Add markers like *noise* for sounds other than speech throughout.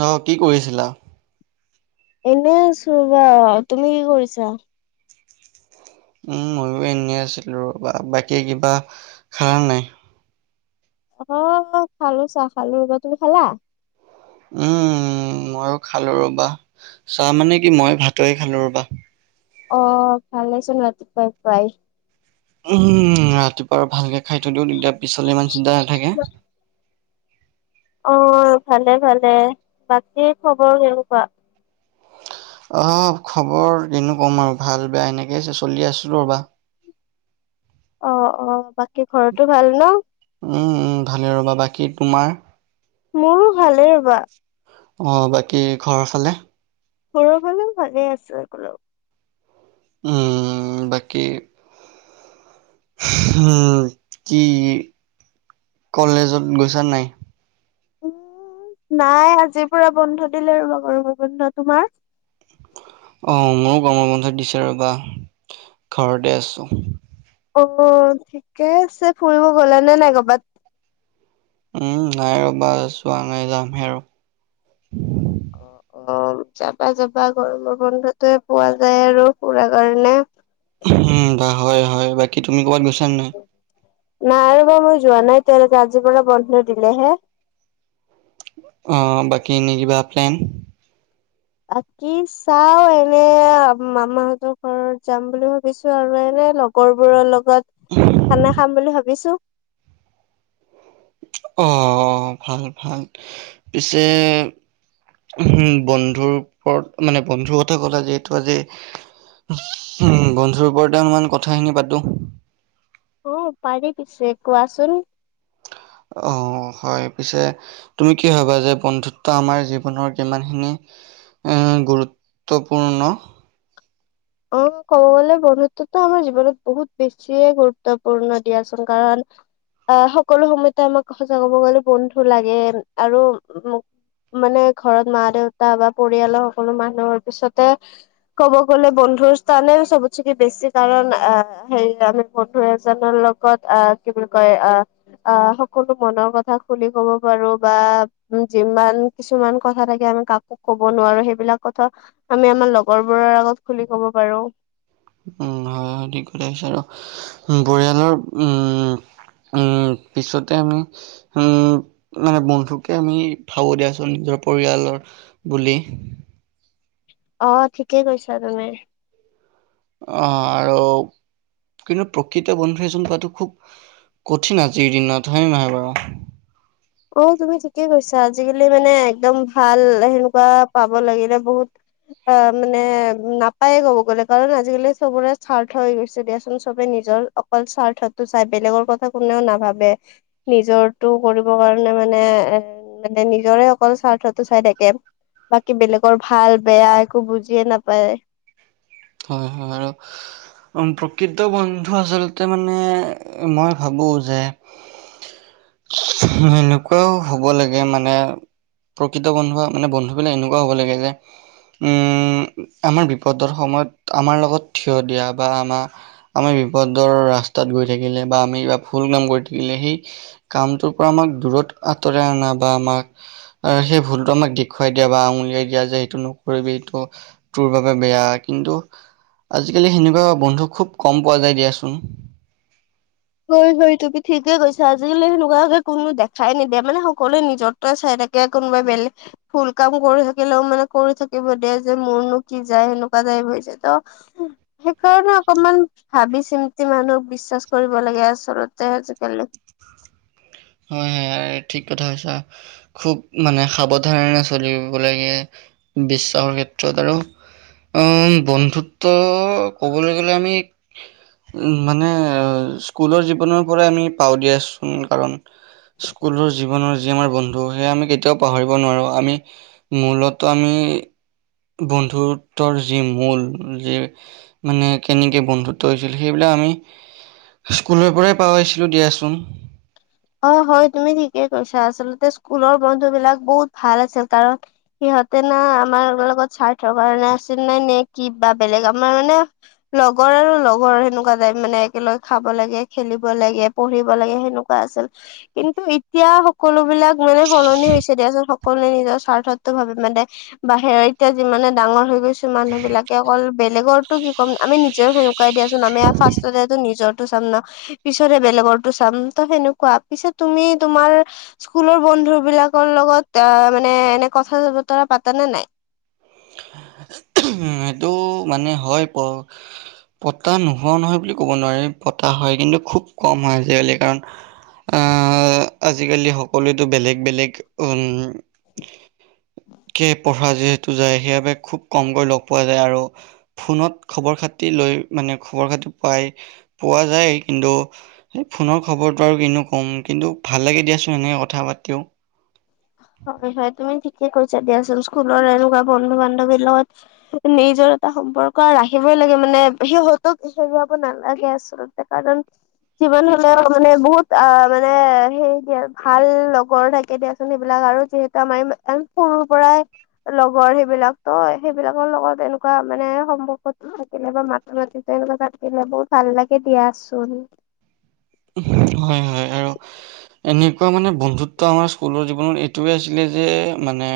নহ কি কৰিছিলা? এনে আছো বা তুমি কি কৰিছা? উম ময়ো এনেই আছিলো ৰবা বাকী কিবা খালা নাই? অ খালো চাহ খালো ৰবা তুমি খালা? উম মইয়ো খালো ৰবা চাহ মানে কি মই ভাতকে খালো ৰবা। অ ভালে চোন ৰাতিপোৱাই পোৱাই। উমম ৰাতিপুৱা আৰু ভালকে খাই থৈ দিও তেতিয়া পিছাল ইমান চিন্তা নাথাকে। অ ভালে ভালে বাকী খবৰ কেনেকুৱা? অ খবৰ কিনো ক'ম আৰু ভাল বেয়া এনেকে চলি আছিলো ৰবা। অ অ বাকী ঘৰতো ভাল ন। উম উম ভালে ৰ'বা বাকী তোমাৰ। মোৰো ভালে বা। অহ, বাকী ঘৰ ফালে ঘৰৰ ফালেও ভালে আছে সকলো। উম বাকী, উম কি কলেজত গৈছা নাই। উম নাই আজিৰ পৰা বন্ধ দিলে আৰু গৰমৰ বন্ধ তোমাৰ। অহ, আমাৰো‌ গৰমৰ বন্ধ দিছে ৰবা, ঘৰতে আছোঁ। অহ, ঠিকে আছে। ফুৰিব গলা নে নাই কবাত? উম, নাই ৰবা যোৱা নাই। যামহে আৰু অহ যাবা যাবা গৰমৰ বন্ধতোৱে পোৱা যায় আৰু ফুৰা কাৰণে। উম বা হয় হয়। বাকী তুমি কৰবাত গইছা নাই? নাই ৰবা মই যোৱা নাই। তেওঁলোকে আজিৰ পৰা বন্ধ দিলেহে অহ বাকী এনে কিবা প্লেন? আজি চাওঁ এনে, মামাহঁতৰ ঘৰত যাম বুলি ভাবিছোঁ আৰু এনে লগ কৰবাৰ লগত খানা খাম বুলি ভাবিছোঁ। অহ, ভাল ভাল পিছে উম বন্ধুৰ ওপৰত মানে বন্ধুৰ কথা কলে যিহেতু আজি উম বন্ধুৰ ওপৰতে অলপমান কথাখিনি পাতোঁ। অহ পাৰি পিছে কোৱাচোন? অহ হয় পিছে তুমি কি ভাবা যে বন্ধুত্ব আমাৰ জীৱনৰ কিমান খিনি গুৰুত্বপূৰ্ণ অহ, কব গলে বন্ধুত্বতো আমাৰ জীৱনত বহুত বেছিয়ে গুৰুত্বপূৰ্ণ দিয়াচোন কাৰণ আহ সকলো সময়তে আমাক সচা কব গলে বন্ধু লাগে আৰু মানে ঘৰত মা, দেউতা বা পৰিয়ালৰ সকলো মানুহৰ পিছতে কব গলে বন্ধুৰ স্থানে চবতকে বেছি। কাৰণ, আহ হেৰি আমি বন্ধু এজনৰ লগত আহ কি বুলি কয় আহ আহ, সকলো মনৰ কথা খুলি কব পাৰো বা যিমান কিছুমান কথা থাকে আমি কাকো কব নোৱাৰো। সেইবিলাক কথা আমি আমাৰ লগৰবোৰৰ আগত খুলি কব পাৰোঁ। উম হয় হয় ঠিক কথা কৈছা আৰু আৰু পৰিয়ালৰ উম উম, পিছতে আমি উম মানে বন্ধুকে আমি ভাবো দিয়াচোন নিজৰ পৰিয়ালৰ বুলি অহ, ঠিকে কৈছা তুমি অহ আৰু কিন্তু প্ৰকৃত বন্ধু এজন পোৱাটো খুব কঠিন আজিৰ দিনত হয়নে নহয় বাৰু অহ তুমি ঠিকেই কৈছা, আজিকালি মানে একদম ভাল সেনেকুৱা পাব লাগিলে বহুত অ মানে নাপায়ে কব গলে কাৰণ আজিকালি চবৰে স্বাৰ্থ হৈ গৈছে দিয়াচোন চবে নিজৰ অকল স্বাৰ্থতো চাই বেলেগৰ কথা কোনেও নাভাবে নিজৰটো কাৰণে মানে এহ, মানে নিজৰে অকল স্বাৰ্থটো চাই থাকে। বাকী বেলেগৰ ভাল বেয়া একো বুজিয়ে নাপায়। হয় হয় আৰু উম প্ৰকৃত বন্ধু আচলতে মানে মই ভাবো যে সেনেকুৱাও হব লাগে মানে প্ৰকৃত বন্ধুৱা মানে বন্ধু বিলাক এনেকুৱা হব লাগে যে উম আমাৰ বিপদৰ সময়ত আমাৰ লগত থিয় দিয়া বা আমাৰ আমাৰ বিপদৰ ৰাস্তাত গৈ থাকিলে বা আমি কিবা ভুল কাম কৰি থাকিলে সেই কামটোৰ পৰা আমাক দূৰত আঁতৰাই অনা বা আমাক আৰু সেই ভুলতটো আমাক দেখুৱাই দিয়া বা আঙুলিয়াই দিয়া যে সেইটো নকৰিবি এইটো তোৰ বাবে বেয়া কিন্তু আজিকালি সেনেকুৱা বন্ধু খুব কম পোৱা যায়। দিয়াচোন। হয়, হয়। তুমি ঠিকে কৈছা আজিকালি সেনেকুৱাকে কোনো দেখাই নিদিয়া মানে সকলোৱে নিজৰ তই চাই থাকে কোনোবাই বেলেগ- ভুল কাম কৰি থাকিলেও মানে কৰি থাকিব দিয়ে যে মোৰনো কি যায় সেনেকোৱা টাইপ হৈ যায় ত সেইকাৰণে অকমান ভাবি চিন্তি মানুহক বিশ্বাস কৰিব- দিব লাগে আচলতে আজিকালি- হয় হয় ঠিক কথা কৈছা। খুব মানে সাৱধানে চলিব লাগে বিশ্বাসৰ ক্ষেত্ৰত আৰু- অ বন্ধুত্ব ক'বলৈ গ'লে আমি- মানে স্কুলৰ জীৱনৰ পৰাই আমি পাও দিয়াচোন কাৰণ- স্কুলৰ জীৱনৰ যি আমাৰ বন্ধু সেয়া আমি কেতিয়াও পাহৰিব নোৱাৰোঁ আমি- মূলতঃ আমি। বন্ধুত্বৰ যি মূল যি মানে কেনেকৈ বন্ধুত্ব হৈছিল সেইবিলাক আমি। স্কুলৰ পৰাই পাই আহিছিলো দিয়াচোন। হয়, হয় তুমি ঠিকেই কৈছা আচলতে স্কুলৰ বন্ধু বিলাক বহুত ভাল আছিল কাৰণ সিহঁতে না আমাৰ লগত স্বাৰ্থৰ কাৰণে আছিল নে নে কি বা বেলেগ আমাৰ মানে লগৰ আৰু লগৰ সেনেকোৱা টাইপ মানে একেলগে খাব লাগে খেলিব লাগে পঢ়িব লাগে সেনেকোৱা আছিল। কিন্তু এতিয়া সকলো বিলাক মানে সলনি হৈছে দিয়া চোন পাছত সকলোৱে নিজৰ স্বাৰ্থটো ভাবে মানে। বাহেৰে এতিয়া যিমানে ডাঙৰ হৈ গৈছো মানুহ বিলাকে অকল বেলেগৰতো কি ক'ম আমি নিজেও সে শুকাই দিয়াচোন আমি ফাষ্টতেতো নিজৰটো চাম ন পিছতে বেলেগৰতো চাম ত সেনেকোৱা পিছত তুমি তোমাৰ স্কুলৰ বন্ধু বিলাকৰ লগত এ মানে এনে কথা বতৰা পাতা নে নাই। উ মানে হয় প পতা নোহোৱা নহয় বুলি ক'ব নোৱাৰি পতা হয় কিন্তু খুব কম হয় আজিকালি কাৰণ আহ আজিকালি সকলোৱোতো বেলেগ বেলেগ উম কে পঢ়া যিহেতু যায় সেইবাবে খুব কমকৈ লগ পোৱা যায় আৰু ফোনত খবৰ খাতি লৈ মানে খবৰ খাতি পাই পোৱা যায় কিন্তু সেই ফোনৰ খবৰতো আৰু কিনো ক'ম কিন্তু ভাল লাগে দিয়াচোন এনেকৈ কথা পাতিও। হয়, হয় তুমি ঠিকে কৈছা দিয়াচোন স্কুলৰ এনেকোৱা বন্ধু বান্ধৱীৰ লগত নিজৰ এটা সম্পৰ্ক ৰাখিবই লাগে মানে সিহঁতক হেৰুৱাব নালাগে আচল তে কাৰণ যিমান হলেও মানে বহুত আ মানে সেই দিয়া ভাল লগৰ থাকে দিয়া চোন এইবিলাক আৰু যিহেতু আমাৰ সৰু পৰাই লগৰ সেইবিলাক তো সেইবিলাকৰ লগত এনেকোৱা মানে সম্পৰ্কতো থাকিলে বা মাত মাতি তেনেকোৱা থাকিলে বহুত ভাল লাগে দিয়াচোন। হয় হয় আৰু এনেকোৱা মানে বন্ধুত্ব আমাৰ স্কুলৰ জীৱনত এইটোৱে আছিলে যে মানে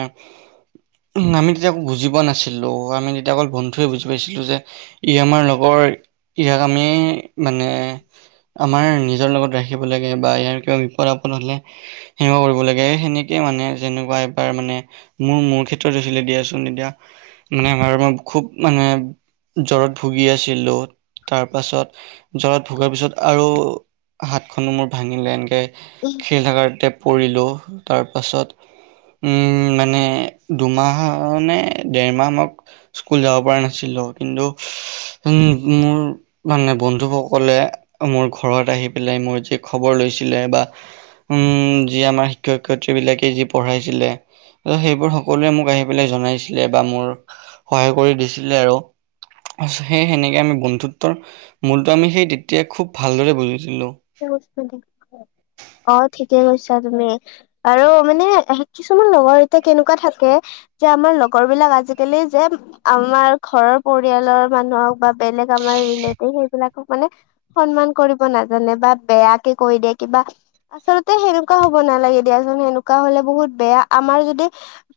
আমি তেতিয়া বুজি পোৱা নাছিলো আমি তেতিয়া অকল বন্ধুৱে বুজি পাইছিলো যে ই আমাৰ লগৰ ইয়াক আমি মানে আমাৰ নিজৰ লগত ৰাখিব লাগে বা ইয়াৰ কিবা বিপদ আপদ হলে সেনেকোৱা কৰিব লাগে এই সেনেকেই মানে যেনেকোৱা এবাৰ মানে মোৰ মোৰ ক্ষেত্ৰত হৈছিলে দিয়াচোন এতিয়া মানে আমাৰ খুব মানে জ্বৰত ভুগি আছিলো তাৰ পাছত জ্বৰত ভোগাৰ পিছত আৰু হাতখনো মোৰ ভাঙিলে এনেকে উম। খেল থাকাত এতিয়া পৰিলো তাৰপাছত উম, মানে দুমাহনে ডেৰমাহ মক স্কুল যাব পৰা নাছিলো কিন্তু উম মোৰ মানে বন্ধুসকলে মোৰ ঘৰত আহি পেলাই মোৰ যে খবৰ লৈছিলে বা উম, যি আমাৰ শিক্ষক- শিক্ষয়িত্ৰী বিলাকে যি পঢ়াইছিলে ত'সেইবোৰ সকলোৱে মোক আহি পেলাই জনাইছিলে বা মোৰ সহায় কৰি দিছিলে আৰু। সেই সেনেকে আমি বন্ধুত্বৰ মূলটো আমি সেই তেতিয়াই খুব ভালদৰে বুজিছিলো অ ঠিকে কৈছা তুমি আৰু মানে কিছুমান লগৰ এতিয়া কেনেকোৱা থাকে এতিয়া আমাৰ লগৰ বিলাক আজিকালি যে আমাৰ ঘৰৰ পৰিয়ালৰ মানুহক বা বেলেগ আমাৰ ৰিলেটিভ সেইবিলাকক মানে। সন্মান কৰিব নাজানে বা বেয়াকে কৈদে কিবা আচলতে সেনেকুৱা হ'ব নালাগে দিয়াচোন সেনেকুৱা হ'লে বহুত বেয়া আমাৰ যদি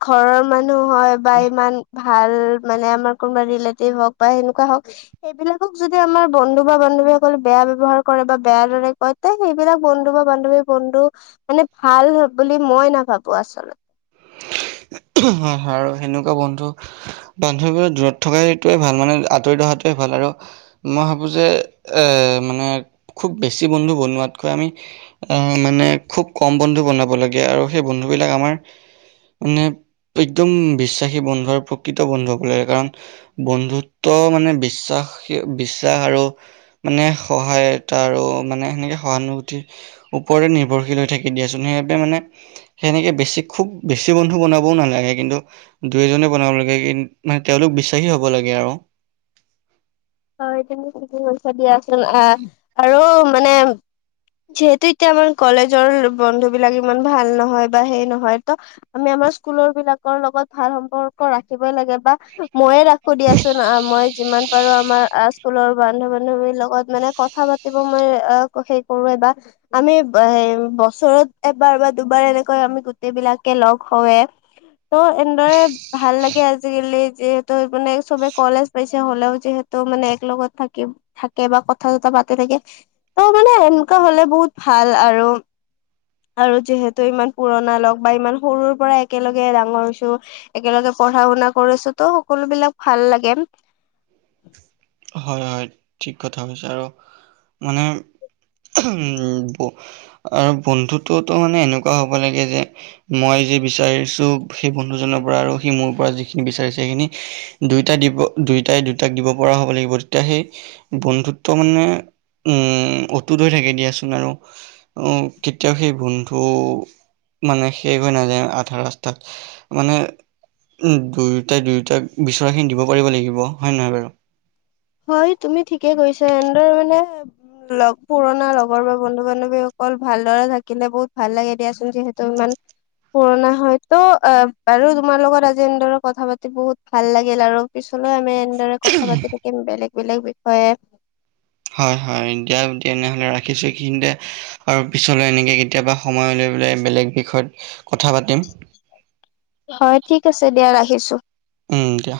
ঘৰৰ মানুহ হয় বা ইমান ভাল মানে আমাৰ কোনোবা ৰিলেটিভ হওক বা সেনেকুৱা হওক সেইবিলাকক যদি আমাৰ বন্ধু বা বান্ধৱীসকল বেয়া ব্যৱহাৰ কৰে বা বেয়া দৰে কয় তে সেইবিলাক বন্ধু বা বান্ধৱী বন্ধু মানে ভাল বুলি মই নাভাবো আচলত *unintelligible* হয় -হয় আৰু সেনেকুৱা বন্ধু *unintelligible* দূৰত থকা এইটোৱে ভাল মানে আঁতৰি থকাটোৱে ভাল আৰু মই ভাবোঁ যে এ মানে খুব বেছি বন্ধু বনোৱাতকৈ আমি আহ, মানে খুব কম বন্ধু বনাব লাগে আৰু সেই বন্ধু বিলাক আমাৰ মানে একদম বিশ্বাসী বন্ধু আৰু প্ৰকৃত বন্ধু হ'ব লাগে কাৰণ বন্ধুত্ব মানে বিশ্বাসী বিশ্বাস আৰু মানে সহায়তা আৰু মানে সেনেকে সহানুভূতি ওপৰে নিৰ্ভৰশীল হৈ থাকে দিয়াচোন সেইবাবে মানে সেনেকে বেছি খুব বেছি বন্ধু বনাবও নালাগ লাগে কিন্তু দুই, এজনেই বনাব লাগে কিন্ত মানে তেওঁলোক বিশ্বাসী হ'ব লাগে আৰু। হয় তুমি ঠিকে কৈছা দিয়াচোন আহ আৰু মানে যিহেতু এতিয়া আমাৰ কলেজৰ বন্ধু বিলাক ইমান ভাল নহয় বা সেই নহয় ত' আমি আমাৰ স্কুলৰ বিলাকৰ লগত ভাল সম্পৰ্ক ৰাখিব লাগে। বা ময়ে ৰাখো দিয়াচোন আ মই যিমান পাৰো আমাৰ আ, স্কুলৰ বান্ধু -বান্ধৱীৰ লগত মানে কথা পাতিব মই সেই কৰোৱে বা আমি বছৰত এবাৰ বা দুবাৰ এনেকৈ আমি গোটেই বিলাকে লগ হওঁৱে ত' এনেদৰে ভাল লাগে আজিকালি যিহেতু মানে চবে কলেজ পাইছে হ'লেও যিহেতু ত'মানে এক লগত থাকি থাকে বা কথা চথা পাতে থাকে ত' মানে এনকা হ'লে বহুত ভাল আৰু। আৰু যিহেতু ইমান পুৰণা লগ বা ইমান সৰুৰ পৰা একেলগে ডাঙৰ হৈছো একেলগে পঢ়া -শুনা কৰিছোঁ ত' সকলো বিলাক ভাল লাগে। হয় -হয় ঠিক কথা কৈছা আৰু মানে উম আৰু বন্ধুতটোতো মানে এনেকুৱা হ'ব লাগে যে মই যি বিচাৰিছো সেই বন্ধুজনৰ পৰা আৰু সি মোৰ পৰা যি যিখিনি বিচাৰি চে সেইখিনি দুইটাই দিব দুইটাই দুটাক দিব পৰা হ'ব লাগিব। তেতিয়া সেই বন্ধুত্ব মানে উম অতুত হৈ থাকে দিয়াচোন আৰু *unintelligible* কেতিয়াও সেই বন্ধু মানে শেষ হৈ নাযায় আধা ৰাস্তাত। মানে উম দুয়োটাই দুয়োটাক বিচৰা খিনি দিব পাৰিব লাগিব হয় নাই বাৰু? হয় তুমি ঠিকে কৈছা এনদৰে মানে লগ পুৰণা লগৰ বা বন্ধু বান্ধৱীসকল ভালদৰে থাকিলে বহুত ভাল লাগে দিয়াচোন যিহেতু ইমান পুৰণা হয় ত' অ, বাৰু তোমাৰ লগত আজি এনদৰে কথা-পাতি বহুত ভাল লাগিল আৰু। পিছলৈ আমি এনদৰে কথা পাতি থাকিম বেলেগ -বেলেগ বিষয়ে। হয় -হয় দিয়া তেনেহ'লে ৰাখিছোঁ এইখিনিতে। আৰু পিছলৈ এনেকে কেতিয়াবা সময় উলিয়াই পেলাই বেলেগ বিষয়ত কথা পাতিম। হয় ঠিক আছে দিয়া ৰাখিছোঁ। উম দিয়া